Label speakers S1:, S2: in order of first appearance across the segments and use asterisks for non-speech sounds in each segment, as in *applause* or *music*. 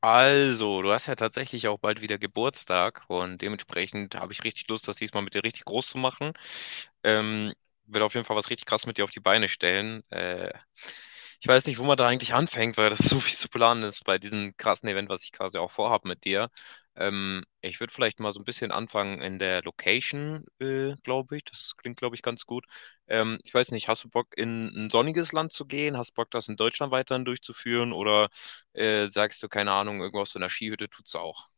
S1: Also, du hast ja tatsächlich auch bald wieder Geburtstag und dementsprechend habe ich richtig Lust, das diesmal mit dir richtig groß zu machen. Ähm, will auf jeden Fall was richtig krass mit dir auf die Beine stellen. Ich weiß nicht, wo man da eigentlich anfängt, weil das *laughs* so viel zu planen ist bei diesem krassen Event, was ich quasi auch vorhabe mit dir. Ich würde vielleicht mal so ein bisschen anfangen in der Location, glaube ich. Das klingt, glaube ich, ganz gut. Ich weiß nicht, hast du Bock, in ein sonniges Land zu gehen? Hast du Bock, das in Deutschland weiterhin durchzuführen, oder sagst du, keine Ahnung, irgendwo aus so einer Skihütte tut's auch.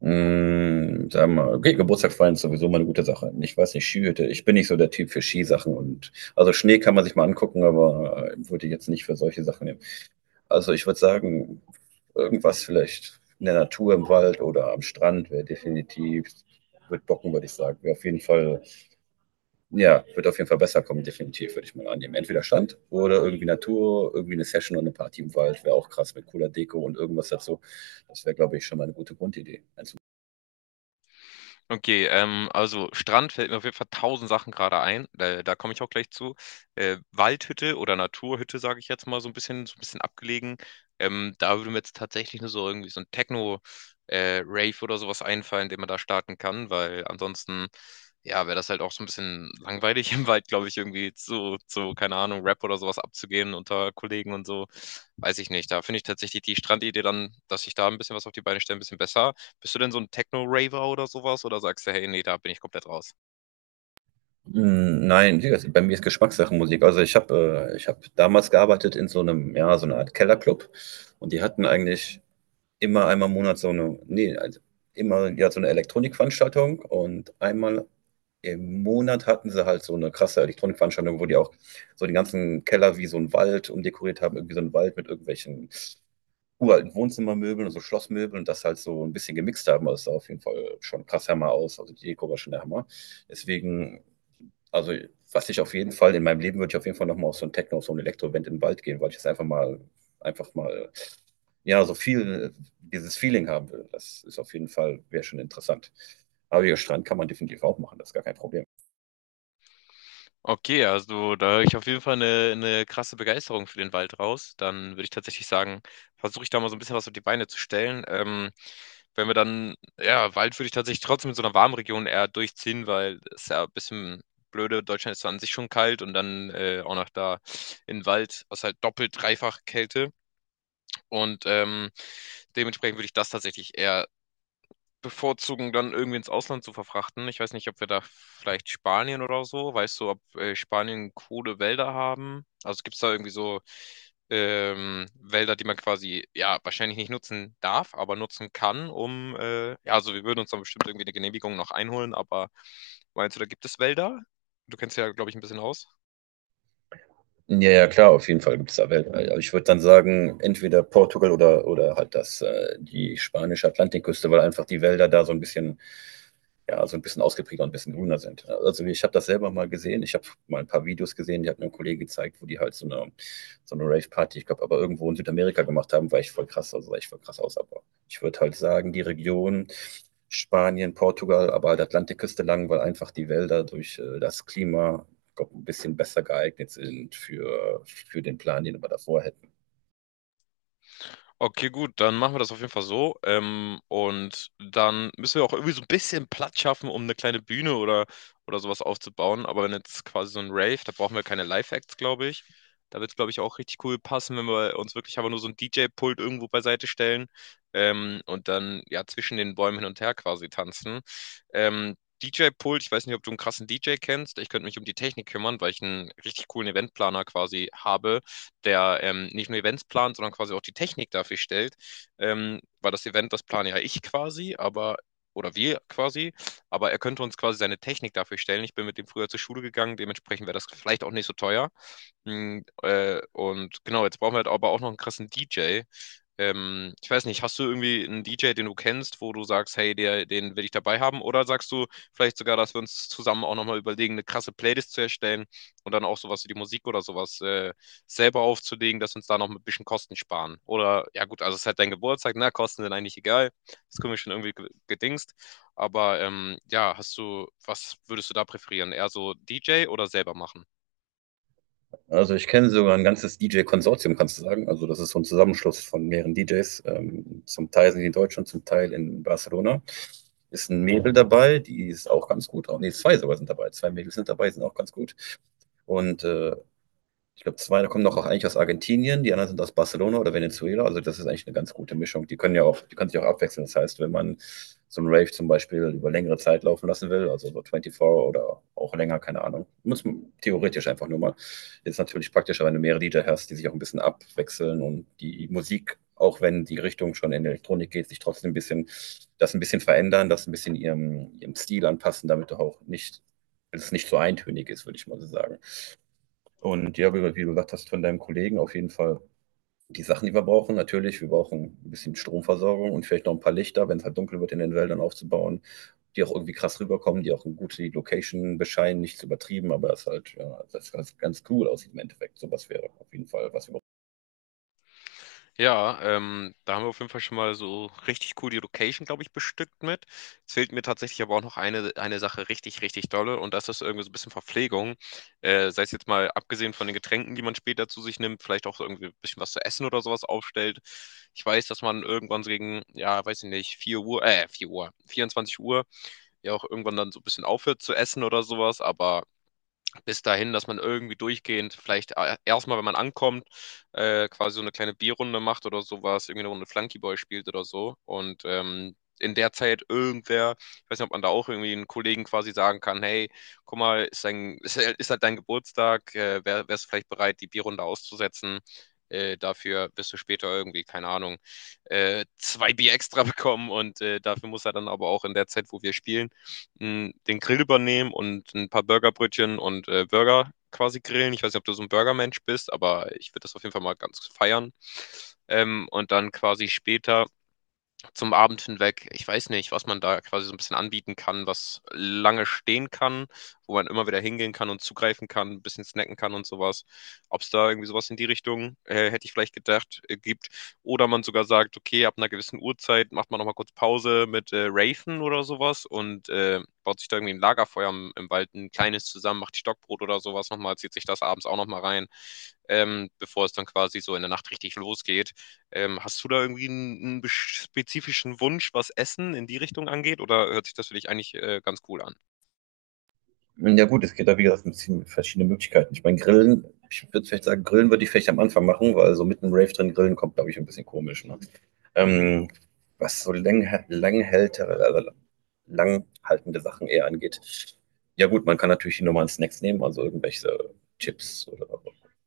S2: Hm, sagen wir okay, Geburtstag feiern ist sowieso mal eine gute Sache. Ich weiß nicht, Skihütte ich bin nicht so der Typ für Skisachen und also, Schnee kann man sich mal angucken, aber, würde ich jetzt nicht für solche Sachen nehmen. Also, ich würde sagen, irgendwas vielleicht in der Natur, im Wald oder am Strand wäre definitiv würde bocken, würde ich sagen. Wäre auf jeden Fall ja, wird auf jeden Fall besser kommen, definitiv, würde ich mal annehmen. Entweder Strand oder irgendwie Natur, irgendwie eine Session und eine Party im Wald wäre auch krass mit cooler Deko und irgendwas dazu. Das wäre, glaube ich, schon mal eine gute Grundidee. Als
S1: Okay, also Strand fällt mir auf jeden Fall tausend Sachen gerade ein. Da komme ich auch gleich zu. Waldhütte oder Naturhütte, sage ich jetzt mal, so ein bisschen abgelegen. Da würde mir jetzt tatsächlich nur so irgendwie so ein Techno, Rave oder sowas einfallen, den man da starten kann, weil ansonsten, ja, wäre das halt auch so ein bisschen langweilig *laughs* im Wald, glaube ich, irgendwie zu, keine Ahnung, Rap oder sowas abzugehen unter Kollegen und so. Weiß ich nicht. Da finde ich tatsächlich die Strandidee dann, dass ich da ein bisschen was auf die Beine stelle, ein bisschen besser. Bist du denn so ein Techno-Raver oder sowas? Oder sagst du, hey, nee, da bin ich komplett raus?
S2: Hm, nein, wie gesagt, bei mir ist Geschmackssache Musik. Also, ich habe damals gearbeitet in so einem, ja, so einer Art Kellerclub und die hatten eigentlich immer einmal im Monat so eine, nee, also, immer ja, so eine Elektronikveranstaltung und einmal im Monat hatten sie halt so eine krasse Elektronikveranstaltung, wo die auch so den ganzen Keller wie so einen Wald umdekoriert haben, irgendwie so einen Wald mit irgendwelchen uralten Wohnzimmermöbeln und so Schlossmöbeln und das halt so ein bisschen gemixt haben. Also, es sah auf jeden Fall schon krass Hammer aus. Also, die Deko war schon der Hammer. Deswegen also, was ich auf jeden Fall in meinem Leben würde ich auf jeden Fall noch mal auf so ein Techno, auf so ein Elektro-Event in den Wald gehen, weil ich das einfach mal einfach mal, ja, so viel dieses Feeling haben will. Das ist auf jeden Fall wäre schon interessant. Aber ja, Strand kann man definitiv auch machen, das ist gar kein Problem.
S1: Okay, also da höre ich auf jeden Fall eine krasse Begeisterung für den Wald raus. Dann würde ich tatsächlich sagen, versuche ich da mal so ein bisschen was auf die Beine zu stellen. Wenn wir dann, ja, Wald würde ich tatsächlich trotzdem in so einer warmen Region eher durchziehen, weil es ist ja ein bisschen blöde. Deutschland ist zwar an sich schon kalt und dann auch noch da in Wald, was halt doppelt, dreifach Kälte. Und dementsprechend würde ich das tatsächlich eher bevorzugen, dann irgendwie ins Ausland zu verfrachten. Ich weiß nicht, ob wir da vielleicht Spanien oder so, weißt du, ob Spanien coole Wälder haben? Also gibt es da irgendwie so Wälder, die man quasi, ja, wahrscheinlich nicht nutzen darf, aber nutzen kann, um, ja, also wir würden uns dann bestimmt irgendwie eine Genehmigung noch einholen, aber meinst du, da gibt es Wälder? Du kennst ja, glaube ich, ein bisschen aus.
S2: Ja, ja, klar, auf jeden Fall gibt es da Wellen. Also, ich würde dann sagen, entweder Portugal oder halt das die spanische Atlantikküste, weil einfach die Wälder da so ein bisschen ja, so ein bisschen ausgeprägter und ein bisschen grüner sind. Also ich habe das selber mal gesehen. Ich habe mal ein paar Videos gesehen, die hat mir ein Kollege gezeigt, wo die halt so eine Rave-Party, ich glaube, aber irgendwo in Südamerika gemacht haben, war ich voll krass, also sah ich voll krass aus. Aber ich würde halt sagen, die Region Spanien, Portugal, aber halt Atlantikküste lang, weil einfach die Wälder durch das Klima glaub, ein bisschen besser geeignet sind für den Plan, den wir davor hätten.
S1: Okay, gut, dann machen wir das auf jeden Fall so. Und dann müssen wir auch irgendwie so ein bisschen Platz schaffen, um eine kleine Bühne oder sowas aufzubauen. Aber wenn jetzt quasi so ein Rave, da brauchen wir keine Live-Acts, glaube ich. Da wird es, glaube ich, auch richtig cool passen, wenn wir uns wirklich aber nur so ein DJ-Pult irgendwo beiseite stellen und dann ja zwischen den Bäumen hin und her quasi tanzen. Ähm, DJ-Pult, ich weiß nicht, ob du einen krassen DJ kennst. Ich könnte mich um die Technik kümmern, weil ich einen richtig coolen Eventplaner quasi habe, der nicht nur Events plant, sondern quasi auch die Technik dafür stellt. Weil das Event, das plane ja ich quasi, aber oder wir quasi, aber er könnte uns quasi seine Technik dafür stellen. Ich bin mit dem früher zur Schule gegangen, dementsprechend wäre das vielleicht auch nicht so teuer. Und genau, jetzt brauchen wir halt aber auch noch einen krassen DJ. Ich weiß nicht, hast du irgendwie einen DJ, den du kennst, wo du sagst, hey, der, den will ich dabei haben? Oder sagst du vielleicht sogar, dass wir uns zusammen auch nochmal überlegen, eine krasse Playlist zu erstellen und dann auch sowas wie die Musik oder sowas selber aufzulegen, dass wir uns da noch ein bisschen Kosten sparen? Oder, ja gut, also es ist halt dein Geburtstag, na, Kosten sind eigentlich egal. Das können wir schon irgendwie gedingst. Aber ja, was würdest du da präferieren? Eher so DJ oder selber machen?
S2: Also ich kenne sogar ein ganzes DJ-Konsortium, kannst du sagen. Also das ist so ein Zusammenschluss von mehreren DJs. Zum Teil sind die in Deutschland, zum Teil in Barcelona. Ist ein Mädel dabei, die ist auch ganz gut. Auch, nee, zwei sogar sind dabei. Zwei Mädels sind dabei, sind auch ganz gut. Und ich glaube, zwei da kommen noch auch eigentlich aus Argentinien, die anderen sind aus Barcelona oder Venezuela. Also das ist eigentlich eine ganz gute Mischung. Die können ja auch, die können sich auch abwechseln. Das heißt, wenn man so einen Rave zum Beispiel über längere Zeit laufen lassen will, also so 24 oder auch länger, keine Ahnung, muss man theoretisch einfach nur mal. Ist natürlich praktischer, wenn du mehrere Lieder hast, die sich auch ein bisschen abwechseln und die Musik, auch wenn die Richtung schon in Elektronik geht, sich trotzdem ein bisschen, das ein bisschen verändern, das ein bisschen ihrem Stil anpassen, damit du auch nicht, dass es nicht so eintönig ist, würde ich mal so sagen. Und ja, wie du gesagt hast, von deinem Kollegen auf jeden Fall die Sachen, die wir brauchen. Natürlich, wir brauchen ein bisschen Stromversorgung und vielleicht noch ein paar Lichter, wenn es halt dunkel wird in den Wäldern aufzubauen, die auch irgendwie krass rüberkommen, die auch eine gute Location bescheinen, nichts übertrieben, aber es halt, ja, das ganz, ganz cool aussieht im Endeffekt. Sowas wäre auf jeden Fall, was wir brauchen.
S1: Ja, da haben wir auf jeden Fall schon mal so richtig cool die Location, glaube ich, bestückt mit. Jetzt fehlt mir tatsächlich aber auch noch eine Sache richtig, richtig dolle und das ist irgendwie so ein bisschen Verpflegung. Sei es jetzt mal abgesehen von den Getränken, die man später zu sich nimmt, vielleicht auch irgendwie ein bisschen was zu essen oder sowas aufstellt. Ich weiß, dass man irgendwann so gegen, ja, weiß ich nicht, 4 Uhr, 4 Uhr, 24 Uhr ja auch irgendwann dann so ein bisschen aufhört zu essen oder sowas, aber bis dahin, dass man irgendwie durchgehend vielleicht erstmal, wenn man ankommt, quasi so eine kleine Bierrunde macht oder sowas, irgendwie eine Runde Flunkyball spielt oder so. Und in der Zeit irgendwer, ich weiß nicht, ob man da auch irgendwie einen Kollegen quasi sagen kann, hey, guck mal, *laughs* ist halt dein Geburtstag, wärst du vielleicht bereit, die Bierrunde auszusetzen? Dafür wirst du später irgendwie, keine Ahnung, zwei Bier extra *laughs* bekommen und dafür muss er dann aber auch in der Zeit, wo wir spielen, den Grill übernehmen und ein paar Burgerbrötchen und Burger quasi grillen. Ich weiß nicht, ob du so ein Burgermensch bist, aber ich würde das auf jeden Fall mal ganz feiern. Und dann quasi später zum Abend hinweg. Ich weiß nicht, was man da quasi so ein bisschen anbieten kann, was lange stehen kann, wo man immer wieder hingehen kann und zugreifen kann, ein bisschen snacken kann und sowas. Ob es da irgendwie sowas in die Richtung, hätte ich vielleicht gedacht, gibt. Oder man sogar sagt, okay, ab einer gewissen Uhrzeit macht man nochmal kurz Pause mit Raven oder sowas und baut sich da irgendwie ein Lagerfeuer im Wald, ein kleines zusammen, macht Stockbrot oder sowas nochmal, zieht sich das abends auch nochmal rein, bevor es dann quasi so in der Nacht richtig losgeht. Hast du da irgendwie einen, spezifischen Wunsch, was Essen in die Richtung angeht, oder hört sich das für dich eigentlich ganz cool an?
S2: Ja gut, es geht da wie gesagt ein bisschen mit verschiedenen Möglichkeiten. Ich meine, Grillen, ich würde vielleicht sagen, Grillen würde ich vielleicht am Anfang machen, weil so mitten im Rave drin grillen kommt, glaube ich, ein bisschen komisch. Ne? Ähm, Was so lang, langhältere, also langhaltende Sachen eher angeht. Ja gut, man kann natürlich die normalen Snacks nehmen, also irgendwelche Chips oder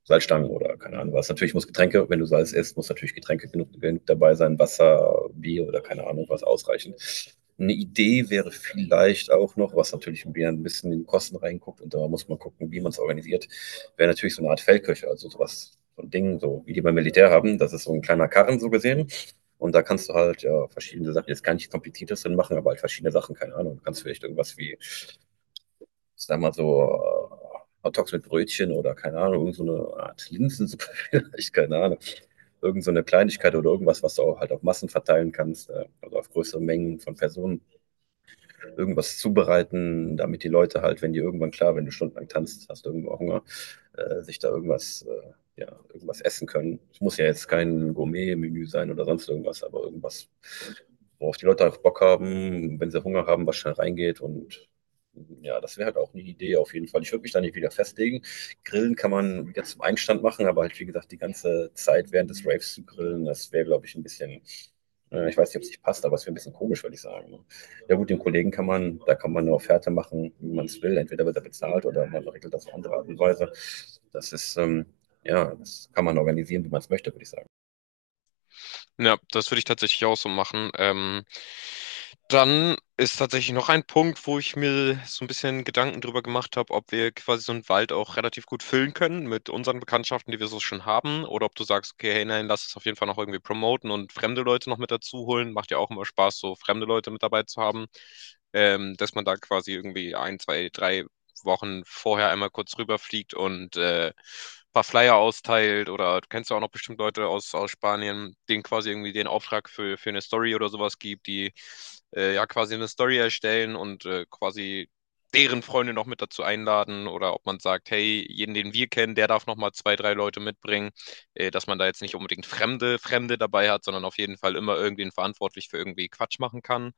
S2: Salzstangen oder keine Ahnung was. Natürlich muss Getränke, wenn du Salz isst, muss natürlich Getränke genug, genug dabei sein, Wasser, Bier oder keine Ahnung was ausreichen. Eine Idee wäre vielleicht auch noch, was natürlich ein bisschen- in die Kosten reinguckt und da muss man gucken, wie man es organisiert, wäre natürlich so eine Art Feldköche, also sowas, so ein Ding, so wie die beim Militär haben. Das ist so ein kleiner Karren so gesehen. Und da kannst du halt ja verschiedene Sachen, jetzt gar nicht kompliziertes drin machen, aber halt verschiedene Sachen, keine Ahnung. Du kannst vielleicht irgendwas wie ich sag mal so, Hotdogs mit Brötchen oder keine Ahnung, irgend so eine Art Linsensuppe *laughs* vielleicht, keine Ahnung. Irgend so eine Kleinigkeit oder irgendwas, was du auch halt auf Massen verteilen kannst, also auf größere Mengen von Personen irgendwas zubereiten, damit die Leute halt, wenn die irgendwann klar, wenn du stundenlang tanzt, hast du irgendwo Hunger, sich da irgendwas, ja, irgendwas essen können. Es muss ja jetzt kein Gourmet-Menü sein oder sonst irgendwas, aber irgendwas, worauf die Leute auch Bock haben, wenn sie Hunger haben, was schnell reingeht und ja, das wäre halt auch eine Idee auf jeden Fall. Ich würde mich da nicht wieder festlegen. Grillen kann man wieder zum Einstand machen, aber halt, wie gesagt, die ganze Zeit während des Raves zu grillen, das wäre, glaube ich, ein bisschen ich weiß nicht, ob es nicht passt, aber es wäre ein bisschen komisch, würde ich sagen. Ne? Ja gut, den Kollegen kann man, da kann man eine Offerte machen, wie man es will. Entweder wird er bezahlt oder man regelt das auf andere Art und Weise. Das ist, ja, das kann man organisieren, wie man es möchte, würde ich sagen.
S1: Ja, das würde ich tatsächlich auch so machen. Dann ist tatsächlich noch ein Punkt, wo ich mir so ein bisschen Gedanken drüber gemacht habe, ob wir quasi so einen Wald auch relativ gut füllen können mit unseren Bekanntschaften, die wir so schon haben, oder ob du sagst, okay, hey, nein, lass es auf jeden Fall noch irgendwie promoten und fremde Leute noch mit dazu holen. Macht ja auch immer Spaß, so fremde Leute mit dabei zu haben, dass man da quasi irgendwie ein, zwei, drei Wochen vorher einmal kurz rüberfliegt und ein paar Flyer austeilt oder du kennst ja auch noch bestimmt Leute aus Spanien, denen quasi irgendwie den Auftrag für eine Story oder sowas gibt, die ja quasi eine Story erstellen und quasi deren Freunde noch mit dazu einladen oder ob man sagt, hey, jeden, den wir kennen, der darf noch mal zwei, drei Leute mitbringen, dass man da jetzt nicht unbedingt Fremde dabei hat, sondern auf jeden Fall immer irgendwen verantwortlich für irgendwie Quatsch machen kann.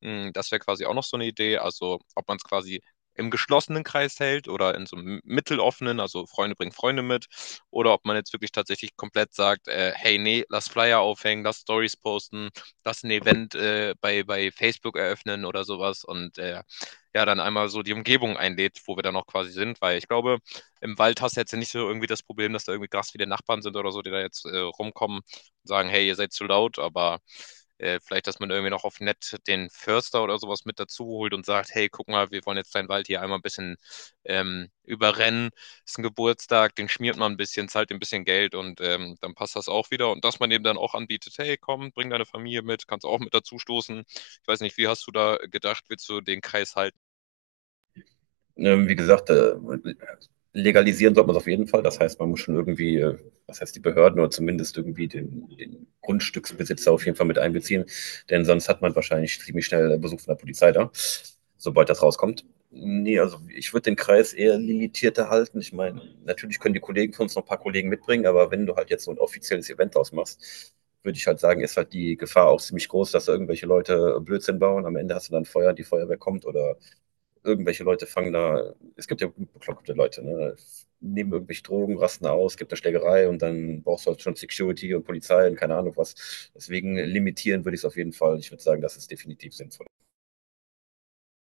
S1: Das wäre quasi auch noch so eine Idee. Also ob man es quasi im geschlossenen Kreis hält oder in so einem mitteloffenen, also Freunde bringen Freunde mit, oder ob man jetzt wirklich tatsächlich komplett sagt, hey, nee, lass Flyer aufhängen, lass Stories posten, lass ein Event bei Facebook eröffnen oder sowas und ja, dann einmal so die Umgebung einlädt, wo wir dann auch quasi sind, weil ich glaube, im Wald hast du jetzt ja nicht so irgendwie das Problem, dass da irgendwie krass viele Nachbarn sind oder so, die da jetzt rumkommen sagen, hey, ihr seid zu laut, aber vielleicht, dass man irgendwie noch auf nett den Förster oder sowas mit dazu holt und sagt, hey, guck mal, wir wollen jetzt deinen Wald hier einmal ein bisschen überrennen. Ist ein Geburtstag, den schmiert man ein bisschen, zahlt ein bisschen Geld und dann passt das auch wieder. Und dass man eben dann auch anbietet, hey, komm, bring deine Familie mit, kannst auch mit dazu stoßen. Ich weiß nicht, wie hast du da gedacht, willst du den Kreis halten?
S2: Wie gesagt, legalisieren sollte man es auf jeden Fall. Das heißt, man muss schon irgendwie, was heißt die Behörden oder zumindest irgendwie den Grundstücksbesitzer auf jeden Fall mit einbeziehen. Denn sonst hat man wahrscheinlich ziemlich schnell Besuch von der Polizei da, sobald das rauskommt. Nee, also ich würde den Kreis eher limitierter halten. Ich meine, natürlich können die Kollegen von uns noch ein paar Kollegen mitbringen, aber wenn du halt jetzt so ein offizielles Event ausmachst, würde ich halt sagen, ist halt die Gefahr auch ziemlich groß, dass da irgendwelche Leute Blödsinn bauen. Am Ende hast du dann Feuer, die Feuerwehr kommt oder irgendwelche Leute fangen da, es gibt ja bekloppte Leute, ne? Nehmen irgendwelche Drogen, rasten aus, gibt eine Schlägerei und dann brauchst du halt schon Security und Polizei und keine Ahnung was. Deswegen limitieren würde ich es auf jeden Fall. Ich würde sagen, das ist definitiv sinnvoll.